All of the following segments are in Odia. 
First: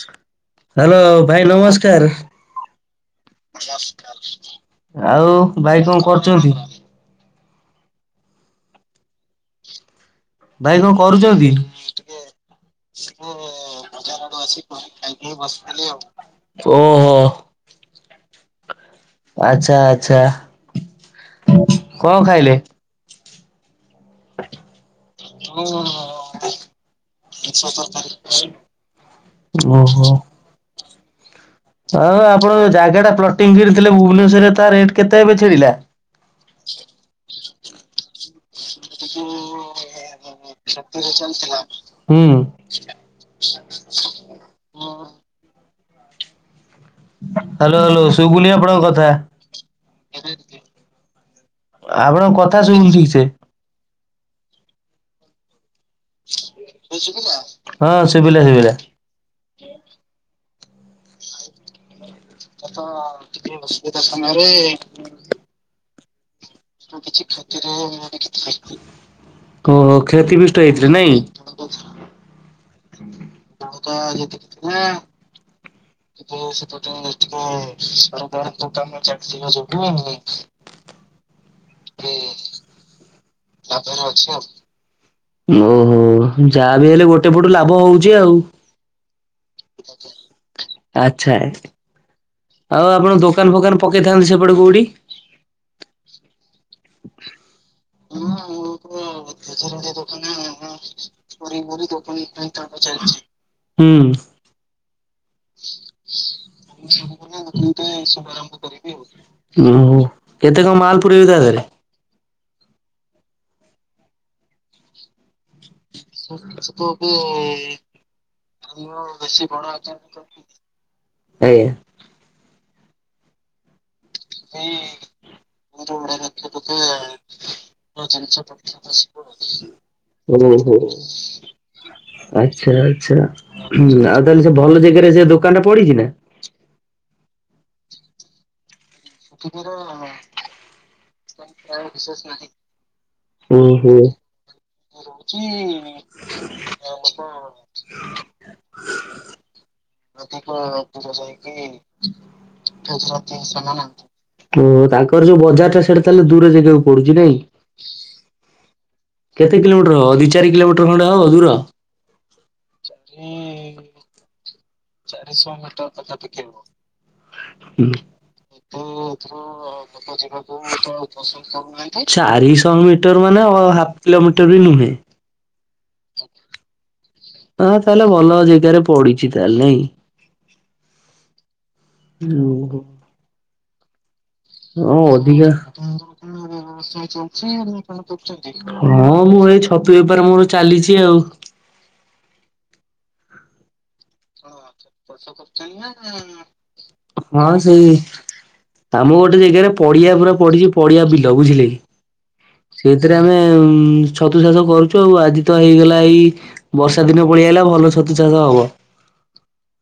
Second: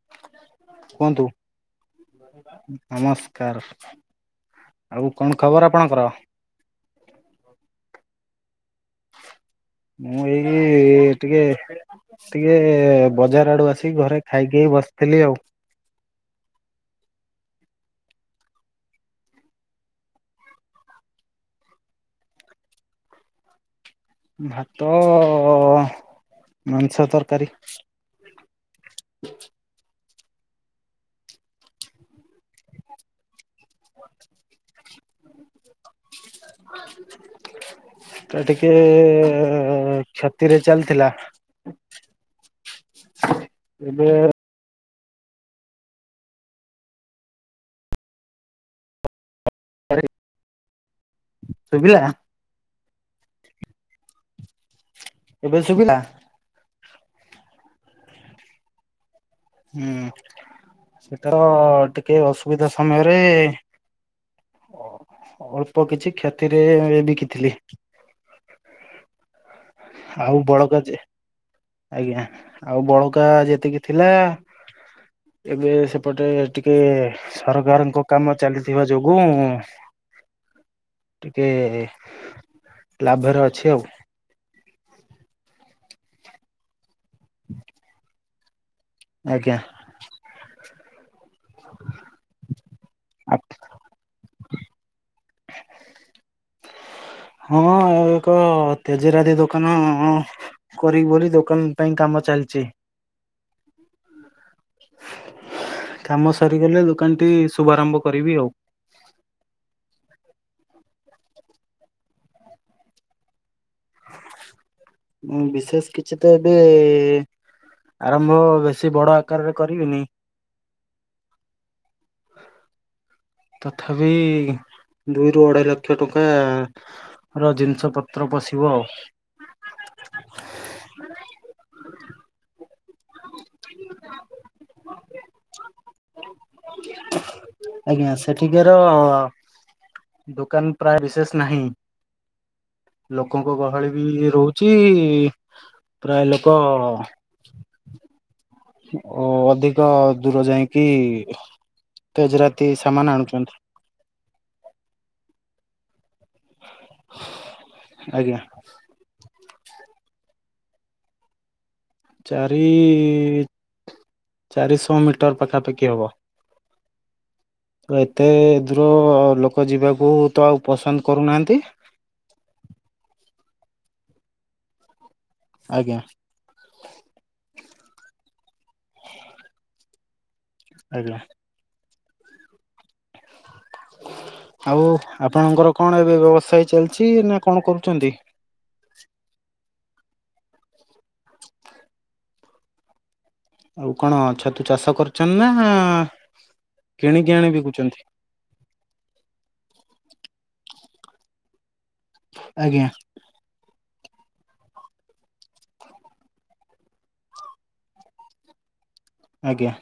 [inaudible] ହାଲୋ କୁହନ୍ତୁ ଭାଇ ନମସ୍କାର୍। ନମସ୍କାର କଣ ଆଉ ଖବର ଭାଇ ଆପଣଙ୍କର? କଣ୍ କରୁଛନ୍ତି? ମୁଁ ଏ ଭାଇ କଣ ଇଏ ଟିକେ କରୁଛନ୍ତି? ସିଏ ବଜାର୍ ଆଡ଼ୁ ଆସିିକି ଘରେ ଖାଇକେଇ ବସଥିଲି ଆଉ। ଓହୋ। ଆଛା ଆଛା, କଁ ଖାଇଲେ? ଭାତ ଅଁ ମାଂସ ତରକାରୀ ମିଛ କଥା। ଓହୋ। ସା ଆପଣ ଏ ଜାଗା ଟା ପ୍ଲଟିଂ କଣିଥିଲେ ଭୁବନେଶର ରେ ତା ରେଟ୍ କେତେ ଏବେ ଛିଡ଼ିଲା। [inaudible] ତା ଠିକ୍। ଚାଲିଥିଲା ହୁଁ। ଏବେ [inaudible] ହାଲୋ ହାଲୋ ଶୁଭୁନି ଆପଣଙ୍କ୍ କଥା। [unintelligible] ଶୁଭିଲା ଆପଣଙ୍କ କଥା ସୁବୁନି ଠିକ୍ ସେ ଏବେ ଶୁଭିଲା। ହଁ ଶୁଭିଲା ଶୁଭିଲା। ହୁଁ ସେଟାଅ ଟିକ୍ କେ ଅସ୍ ବିଧା ସମୟରେ ଅଳ୍ପ କିଛି କ୍ଷତ୍ କଣ କିଛି ଖାଦ୍ୟ ଦୋଉନ କିଛି ଖାଦ୍ୟ ଓହୋ ଆଉ କ୍ଷତି ବିିଷ୍ଟ ବଳକା ହେଇଥିଲେ ଯେ ନାଇଁ? ଆଜ୍ଞା। ଆଉ ବଳକା ଯେତିକି ଥିଲା ମୁଁ ଆଉ ଏବେ ସେପଟେ ଟିକେ ସରକାରଙ୍କ କାମ ଚାଲିଥିବା ଯୋଗୁଁ ଟିକେ ଲାବ୍ ତାପରେ ଅଛି ଆଉ ଓହୋ ଯାଆ ବିି ହେଲେ ଗୋଟେ ପଟୁ ଲାଭ ହଉଛି ଆଉ ଆଜ୍ଞା! [inaudible] ଆଚ୍ଛା [unintelligible] ଆଉ ଆପଣ ଦୋକାନ୍ ଫୋକାନ୍ ପକେଇଥାନ୍ତେ ସେପଟେ କୋଉଠି? ହଁ। ଆଉ ଏକ ତେଜରାତି ଦୋକାନ ଅଁ କରିବି ବୋଲି ଦୋକାନ ପାଇଁ କାମ ଚାଲିଚି। ହୁଁ। [inaudible] ସରିଗଲେ ଦୋକାନଟି ଶୁଭାରମ୍ଭ କରିବି ଆଉ। ଉଁ ହୁଁ କେତେ କ ମାଲ୍ ପୁରେଇବି ତା ଦେହ ରେ? [unintelligible] ମୁଁ ବିଶେଷ୍ କିଛି ତ ଏବେ ଆରମ୍ଭ ବେଶୀ ବଡ଼ ଆକାରରେ କରିବିନି। ଆଜ୍ଞା। ତଥାପି ଦୁଇରୁୁ ଅଡ଼େଇ ଲକ୍ଷ ଟଙ୍କା ର ଜିନିଷ ପତ୍ର ପଶିବ ଆଉ। ଓ ହୋ [inaudible] ଆଚ୍ଛା ଛା ହୁଁ ଆଉ ତାହେଲେ ସେ ଭଲ ଜାଗାରେ ସେ ଦୋକାନ୍ ଟା ପଡ଼ିଛି ନା? [inaudible] ଆଜ୍ଞା! ସେଠିକାର ସେଠି କାର ଦୋକାନ ପ୍ରାୟ ବିଶେଷ ନାହିଁ ନାଇଁ ବିଶ୍ୱାସ୍ ନାହିଁ। ଲୋକଙ୍କ ଗହଳି ବି ଇଏ ରହୁଛି ପ୍ରାୟ ଲୋକ ଅ ଦୂର ଯାଇଁକି ତେଜରାତ୍ [unintelligible] ତାଙ୍କର ଯୋଉ ବଜାରଟା ତାହେଲେ ଦୂର ଜାଗାକୁ ପଡ଼ୁଛି ନାଇଁ। ଆଜ୍ଞା କେତେ କିଲୋମିଟର୍ ହବ ଦି ଚାରି କିଲୋମିଟର୍ ଖଣ୍ଡେ ହବ ଦୂର। ଚାରି ଚାରିଶ ମିଟର୍ ପାଖାପାଖି ହବ। [inaudible] ତ ଏତାଏ ଦୂର ଲୋକ ଯିବାକୁ ତ ଆଉ ପସନ୍ଦ୍ କରୁନାଆନ୍ତି। ଅ ମିଟର୍ ମାନେ ଅ ହାଫ୍ କିଲୋମିଟର୍ ବି ନୁହେଁ। ଆଜ୍ଞା। ଆ ତାହେଲେ ଭଲ ଜେଗାରେ ପଡ଼ିଚି ତାହେଲ୍ ନେଇ। ଆଜ୍ଞା। ଓ ହୋ। [inaudible] ଅଁ ଅଧିକା ଆପଣଙ୍କର କଣ ଏବେ [unintelligible] ବ୍ୟବସାୟ ଚାଲିଛି ନା କଣ କରୁଛନ୍ତି ହଁ ମୁଁ ଏଇ ଛ ଅପ୍ତୁ ବେପାର ମୋର ଚାଲିଛି ଆଉ ଆଉ କଣ ଛତୁ ଚାଷ [unintelligible] କରୁଛନ୍ତି ନା କିଣିକି ଆଣି ହଁ ସେଇ ବିକୁଛନ୍ତି ଆମକୁ ଗୋଟେ ଜାଗାରେ ପଡ଼ିଆ ପୁରା ପଡ଼ିକି ପଡ଼ିଆ ବିଲ ବୁଝିଲେ କି ଆଜ୍ଞା ସେଇଥିରେ ଆମେ ଉଁ ଛତୁ ଚାଷ କରୁଛୁ ଆଉ ଆଜି ତ ହେଇଗଲା ଏଇ ବର୍ଷା ଦିନ ପଳେଇଆଇଲା ଆଉ ଭଲ ଛତୁ ଚାଷ ହବ। ଆଜ୍ଞା।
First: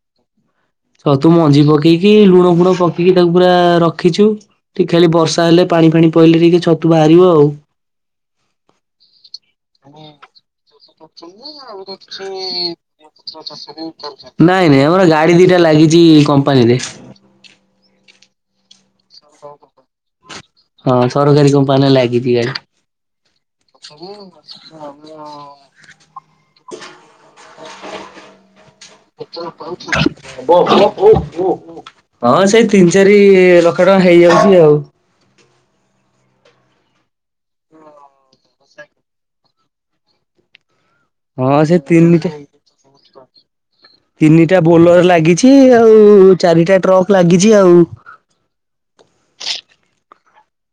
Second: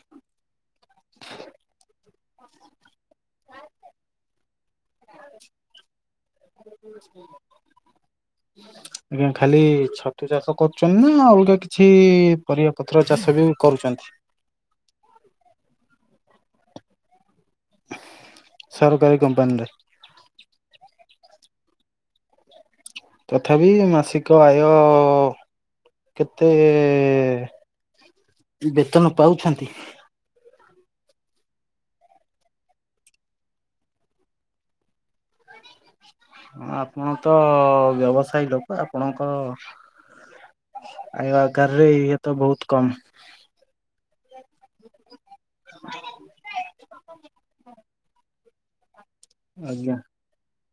ଛତୁ ମଞ୍ଜି ପକେଇକି ଲୁଣ ଫୁଣ ପକେଇକି ତାକୁ ପୁରା ରଖିଛୁ ଟି ଖାଲି ବର୍ଷା ହେଲେ ପାଣି ଫାଣି ପଇଲେ ଟିକେ ଛତୁ ବାହାରିବ [unintelligible] ଆଉ ଆଜ୍ଞା ଖାଲି ଛତୁ ଚାଷ କ କରୁଛନ୍ତି ପତ୍ର ନା ଚାଷ ବି କରୁଛନ୍ତି? [unintelligible] ନାଇଁ ନାଇଁ ଆମର ଗାଡି ଦିଟା ଲାଗି ବି କମ୍ପାନୀରେ ସରକାରୀ କମ୍ପାନୀରେ ହଁ ସରକାରୀ କମ୍ପାନି ରେ ଲାଗିଛି ଗାଡ଼ି। ତଥାପି ମାସିକ ଆୟ-ଅ -ଅ କେତେ ବେତନ ପାଉଛନ୍ତି? ଓ ଓ ଓ ହଁ ସେଇ ତିନ ଚାରି ଲ [unintelligible] ହେଇଯାଉଚି। ହଁ ଆପଣ ତ ବ୍ୟବସାୟୀ ଲୋକ ଆପଣଙ୍କ ଖାଇବା ହଁ ସେ ଆକାରରେ ଇଏ ତିନିଟା ତ ବହୁତ୍ କମ୍। ତିନିଟା ବୋଲର୍ ଲାଗିଛି ଆଉ ଚାରିଟା ଟ୍ରକ୍ ଲାଗିଛି ଆଉ। ଆଜ୍ଞା।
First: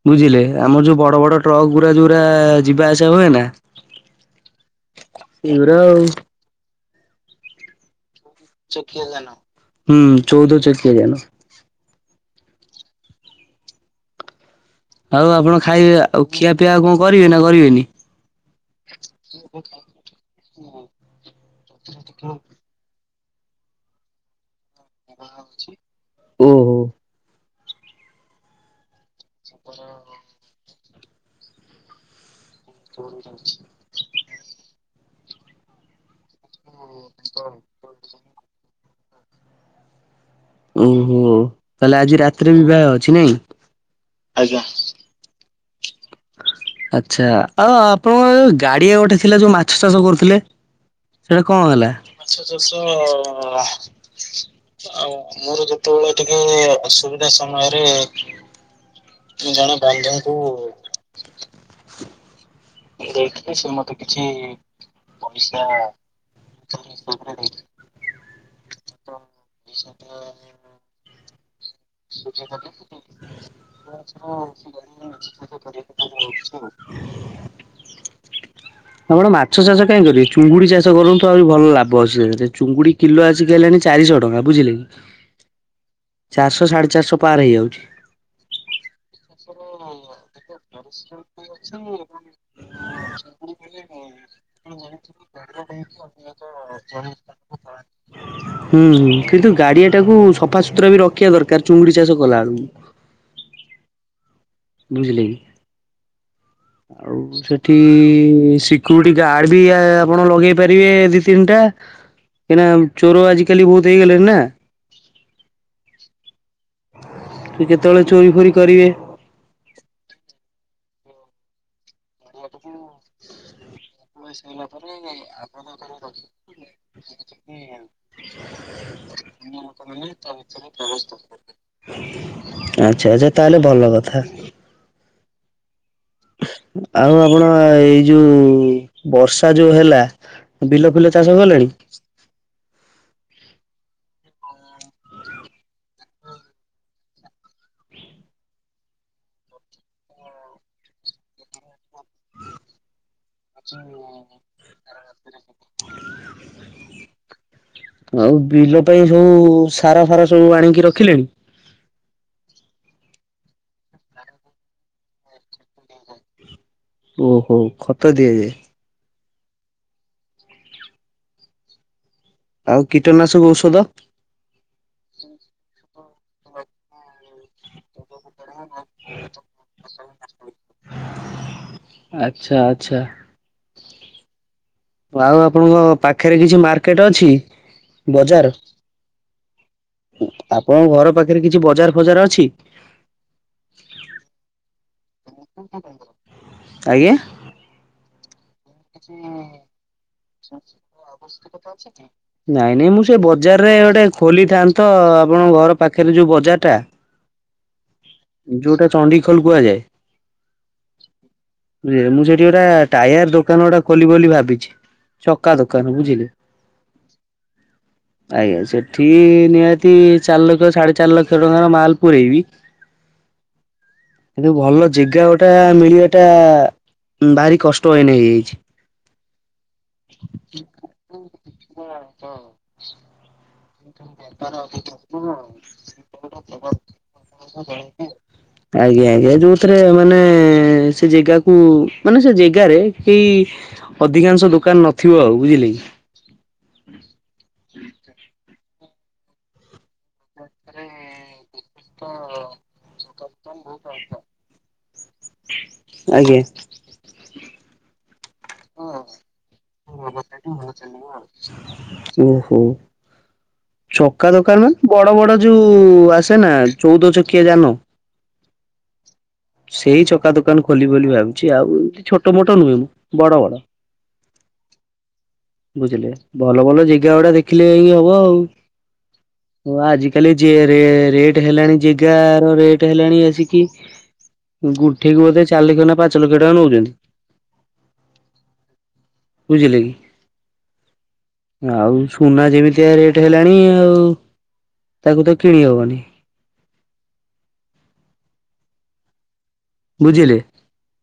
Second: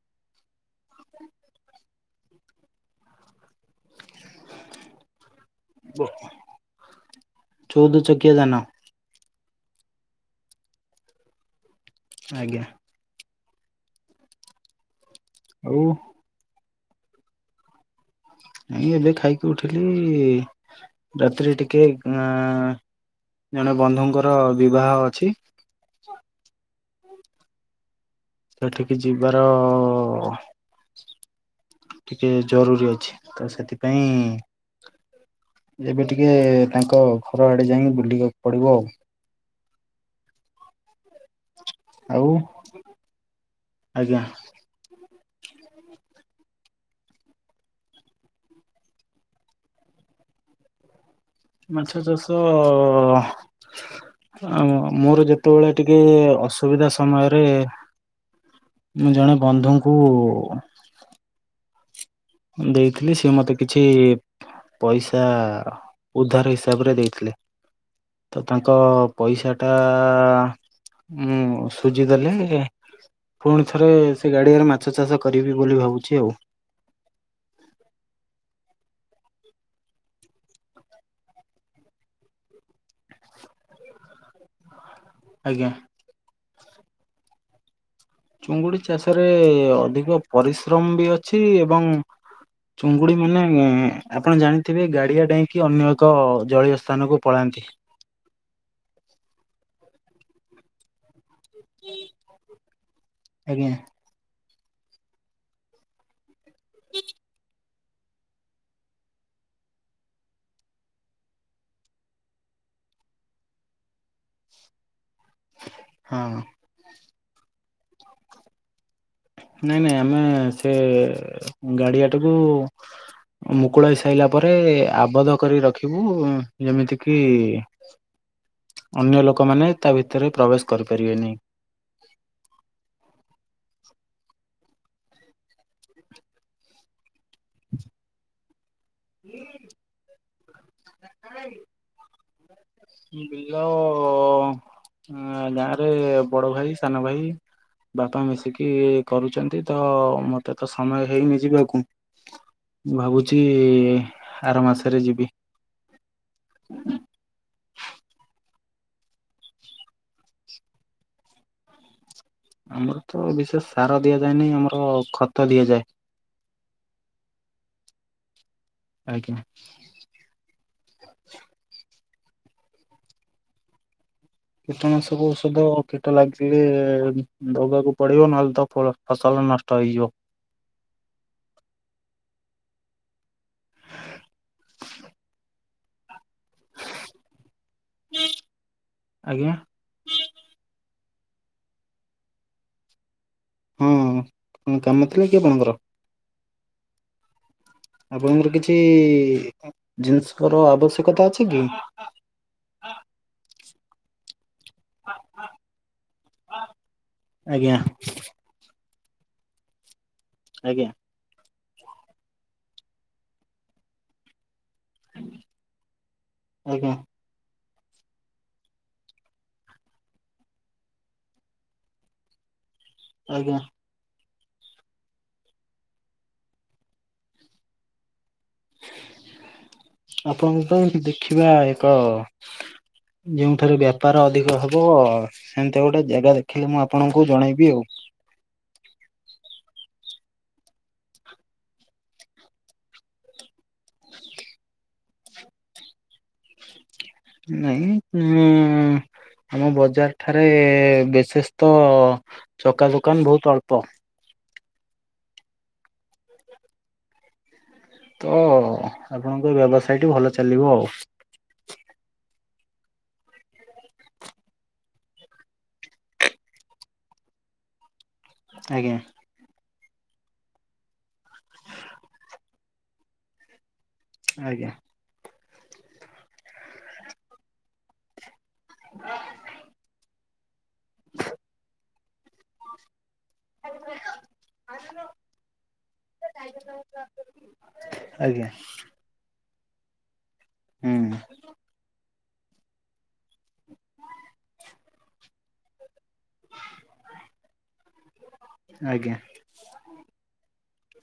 ବୁଝିଲେ ଆମର୍ ଯୋଉ ବଡ଼ ବଡ଼ ଟ୍ରକ୍ ଗୁରା ଯୋଉ ଗୁରା ଯିବା ଆସିବା ହୁଏ ନା। ୟୁରା ଆଉ ଚୋଉଦ ଚକ୍ ଚକିଆ ଜାନ ହୁଁ ଚଉଦ ଚକିଆ ଜାନ। ଆଜ୍ଞା। ଆଉ ଆପଣ ଆଉ ଖାଇବେ ଆ ଉଖିଆ ପିଆ ଆଉ କଣ କରିବେ ନା କରିବେନି? ଏଇ ଏବେ ଖାଇକି ଉଠିଲି ରାତିରେ ଟିକେ ଆଁ ଜଣେ ବନ୍ଧୁଙ୍କର ବିବାହ ଅଛି। ଓହୋ। ଏଠିକି ଯିବାର ଅ ଟିକେ ଜରୁରୀ ଅଛି ତ ସେଥିପାଇଁ ଏବେ ଟିକେ ତାଙ୍କ ଘର ଆଡ଼େ ଯାଇଁକି ବୁଲିବାକୁ ପଡିବ ଆଉ। ଓହୋ ତାହେଲେ ଆଜି ଆଉ ରାତିରେ ବିବାହ ଅଛି ନାଇଁ? ଆଜ୍ଞା ଆଚ୍ଛା ଆଉ ଆପଣଙ୍କର ଏ ଗାଡ଼ିଆ ଗୋଟେ ଥିଲା ଯୋଉ ମାଛ ଚାଷ କରୁଥିଲେ? ସେଟା କଁ ହେଲା ମାଛ ଚାଷ ଆଉ ମୋର ଯେତେବେଳେ ଏ ଟିକେ ଅସୁବିଧା ସମୟରେ ମୁଁ ଜଣେ ବନ୍ଧୁଙ୍କୁ [inaudible] ଦେଇଥିଲି ସେ ମତେ କିଛି ପଇସା ଉଦ୍ଧାର ହିସାବରେ ଦେଇଥିଲେ। ତ ତାଙ୍କ ପଇସାଟା ମୁଁ ସୁଝି ଦେଲେ, ପୁଣି ଥରେ ସେ ଗାଡ଼ିଆରେ ମାଛ ଚାଷ କରିବି ବୋଲି ଭାବୁ [inaudible] ଆପଣ ମାଛ ଚାଷ କାଇଁ କରିବେ, ଚୁଙ୍ଗୁଡ଼ି ଚାଷ କରନ୍ତୁ ଆହୁରି ଭଲ ଲାଭ ଅଛି ସେଥିରେ। ଚୁଙ୍ଗୁଡ଼ି କିଲୋ ଆସି ଦେଲେଣି ଚାରିଶ ଟଙ୍କା ବୁଝିଲେ କି? ଆଜ୍ଞା। ଚାରିଶ ସାଢ଼େ ଚାରିଶ ପାର ହେଇଯାଉଛି। ଚୁଙ୍ଗୁଡ଼ି ଚାଷରେ ଅଧିକ ପରିଶ୍ରମ ବି ଅଛି ଏବଂ ଚୁଙ୍ଗୁଡ଼ି ମାନେ ଏ ଆପଣ ଜାଣିଥିବେ ଗାଡ଼ିଆ ଡେଇଁକି ଅନ୍ୟ ଏକ ଜଳୀୟ ସ୍ଥାନକୁ ପଳାନ୍ତି। ହୁଁ ହୁଁ କିନ୍ତୁ ଗାଡ଼ିଆ ଟାକୁ ସଫ୍ ପତ୍ର ବି ରଖିଆ ଦରକାର୍ ଚୁଙ୍ଗୁଡ଼ି ଚାଷ କଲା ବେଳକୁ ଆଜ୍ଞା। ବୁଝିଲେ କି? ଆଉ ସେ ଇଠି ସିକ୍ୟୁରିଟି ଗାର୍ଡ ବି ଆ-ଆପଣ ଲଗେଇ ପାରିବେ ଦି ତିନଟା କାଇଁନା ଚୋର ଆଜିକାଲି ବହୁତ୍ ହେଇଗଲେଣି ନା। ହଁ। ସିଏ ଯେତେବେଳେ ଚୋରି ଫୋରି କରିବେ ନାଇଁ ନାଇଁ ଆମେ ସେ ଗାଡ଼ିଆଟାକୁ ମୁ ଖୁଳା ହେଇ ସାଇଲା ପରେ ଆବଧ କରି ରଖିବୁ ଉଁ ଯେମିତି କିି ଅନ୍ୟ ଲୋକମାନେ ତା ଭିତେରେ ପ୍ରବେଶ କରିପାରିବେନି। [inaudible] ଆଛା ଆଛା ତାହେଲେ ଭଲ କଥା। [inaudible] ଆଉ ଆପଣ ଏଇ ଯୋଉ ବର୍ଷା ଯୋଉ ହେଲା ବିଲ ଫିଲ ଚାଷ କଲେଣି। ବିଲ ଏଁ ଗାଁରେ ବଡ଼ ଭାଇ ସାନ ଭାଇ। ବାପା ମିଶିକି କରୁଚନ୍ତି ତ ମତେ ତ ସମୟ ହେଇନି ଯିବାକୁ। ମୁଁ ଭାବୁଛି ଆର ମାସରେ ଯିବି। ଆଉ ବିଲ ପାଇଁ ସବୁ ସାର ଫାର ସବୁ ଆଣିକି ରଖିଲେଣି? ଆମର ତ ବିଶେଷ ସାର ଦିଆଯାଏନହିଁ ଆମର ଖତ ଦିଆଯାଏ। ଓ ହୋ ଖତ ଦିଆଯାଏ। ଆଜ୍ଞା। ଆଉ କୀଟନାଶକ ଔଷଧ। କୀଟନାଶକ ଔଷଧ କୀଟ ଲାଗିଲେ ଦବାକୁ ପଡିବ ଓ ନ ହେଲେ ତ ଫଳ ଫସଲ ନଷ୍ଟ ହେଇଯିବ। ଆଛା ଆଚ୍ଛା। ଆଉ ଆପଣଙ୍କ ପାଖରେ କିଛି ମାର୍କେଟ ଅଛି ବଜାର ଆଜ୍ଞା ଆପଣଙ୍କ ଘର ପାଖରେ କିଛି ବଜାର ଫଜାର ଅଛି। ହଁ କଣ କାମ ଥିଲା କି ଆପଣଙ୍କର ଆଜ୍ଞା। ଆପଣଙ୍କର କିଛି [unintelligible] କିଛି ଜିନିଷର ଆବଶ୍ୟକ ତା ଅଛି କି ନାଇଁ ନାଇଁ ମୁଁ ସେ ବଜାର ରେ ଗୋଟେ ଖୋଲିଥାନ୍ତି। ତ ଆପଣଙ୍କ ଘର ପାଖରେ ଯୋଉ ବଜାର ଟା ଆଜ୍ଞା ଯୋଉଟା ଚଣ୍ଡୀ ଖୋଲ କୁହାଯାଏ। ଆଜ୍ଞା। ରେ ମୁଁ ସେଠି ଗୋଟେ ଟାୟାର ଦୋକାନ ଗୋଟା ଖୋଲିବି ବୋଲି ଭାବିଛି। ଚକା ଦୋକାନ ବୁଝିଲେ। ଆଜ୍ଞା [inaudible] ଆଜ୍ଞା ସେଠି ନିହାତି ଚାରି ଲକ୍ଷ ସାଢେ ଚାରି ଲକ୍ଷ ଟଙ୍କାର ମାଲ ପୁରେଇବି। ଆଜ୍ଞା। କିନ୍ତୁ ଭଲ ଜିଗା ଗଟା ମିଳିବା ଟା ଭାରି କଷ୍ଟ ଆହିନେ ହେଇ [unintelligible] ଆପଣଙ୍କ ତ ଏ ଦେଖିବା ଏକ ଯେଉଁ ଥରେ ବେପାର ଅଧିକ ହବ ସେମିତି ଗୋଟେ ଜାଗା ଦେଖିଲେ ମୁଁ ଆପଣଙ୍କୁ ଜଣେଇବି ଆଉ। [unintelligible] ଆଜ୍ଞା ଆଜ୍ଞା ଯୋଉଥିରେ ମାନେ ସେ ଜାଗାକୁ ମାନେ ସେ ଜେଗାରେ କେହି ଅଧିକାଂଶ ଦୋକାନ ନଥିବ ଆଉ ବୁଝିଲେ କି। [unintelligible] ନାଇଁ ଉଁ ଆମ ବଜାର ଠାରେ ବେଶେଷ ତ ଚକା ଦୋକାନ ବହୁତ ଅଳ୍ପ। ଆଜ୍ଞା। ତ ହ ଆପଣଙ୍କ ବ୍ୟବସାୟ ଟି ଭଲ ଚାଲିବ ଆଉ [unintelligible] ଓହୋ। ଚକା ଦୋକାନ ବଡ ବଡ ଯୋଉ ଆସେ ନା ଚଉଦ ଚକିଆ ଯାନ। ଆଜ୍ଞା। ସେଇ ଚକା ଦୋକାନ ଖୋଲି ବୋଲି ଭାବୁଛି ଆଉ ଏ ଛୋଟ ମୋଟ ନୁହେଁ ମୁଁ ବଡ ବଡ। ଆଜ୍ଞା। ବୁଝିଲେ ଭଲ ଭଲ ଜାଗା ଗୁଡା ଦେଖିଲେ ଏଇ ହବ ଆଉ ଆଜି ହେଲେ ଜିଏ ରେ ରେଟ ହେଲାଣି ଜେଗା ର ରେଟ ହେଲାଣି ଆସିକି ଗୁଣ୍ଠେକୁ ବୋଧେ ଚାରି ଲକ୍ଷ ନା ପାଞ୍ଚ ଲକ୍ଷ ଟଙ୍କା ନଉଛନ୍ତି ଆଜ୍ଞା। ବୁଝିଲେ କି? ହୁଁ। ଆଉ ସୁନା ଯେମିତିଆ ରେଟ୍ ହେଲାଣି ଆଉ ତାକୁ ତ କିଣି ହବନି। ଆଜ୍ଞା। ବୁଝିଲେ।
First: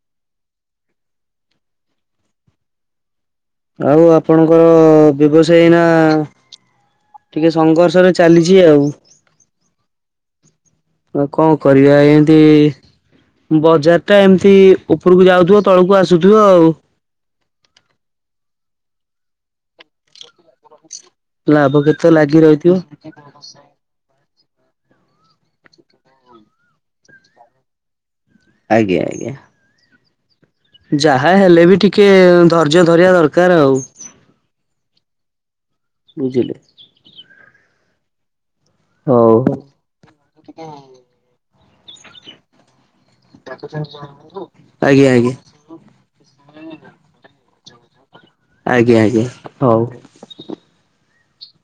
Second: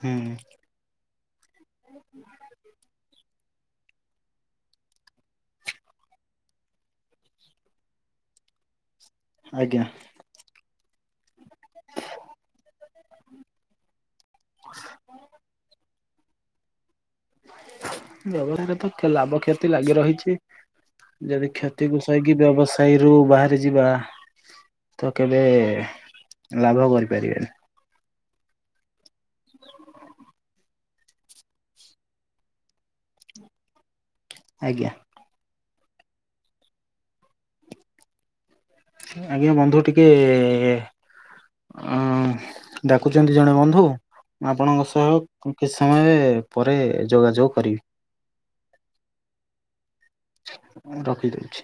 ହୁଁ। ଆଉ ଆପଣଙ୍କର ବ୍ୟବସାୟୀନା ଟିକେ ସଂଘର୍ଷ ରେ ଚାଲିଛି ଆଉ। ଆଜ୍ଞା। ଆଉ କଣ କରିବା ଏଁତି ବଜାର ଟା ଏମିତି ଉପରକୁ ଯାଉଥିବ। ତଳକୁ ଆସୁଥିବ ଆଉ। ବ୍ୟବହରରେ ତ ଲାଭ କ୍ଷତି ଲାଗି ରହିଛି। ଯଦି ଲାଭ କ୍ଷତିକୁ କ୍ଷତ ସଇକି ଲାଗି ରହିଥିବ ବ୍ୟବସାୟୀରୁ ବାହାରି ଯିବା! ତ କେବେ ଲାଭ କରିପାରିବେନି। ଆଜ୍ଞା ଆଜ୍ଞା। ଯାହା ହେଲେ ବି ଟିକେ ଧୈର୍ଯ୍ୟ ଧରିବା ଦରକାର ଆଉ। ଆଜ୍ଞା। ବୁଝିଲି। ଆଜ୍ଞା, ବନ୍ଧୁ ଟିକେ-ଏ-ଏ ଅଁ ଡାକୁଛନ୍ତି ଜଣେ ବନ୍ଧୁ। ଆପଣଙ୍କ ଆଜ୍ଞା ସହ ଆଜ୍ଞା କିଛି ସମୟ ପରେ ଯୋଗାଯୋଗ କରିବି। ଆଜ୍ଞା ଆଜ୍ଞା ହଉ। ଦଉଛି।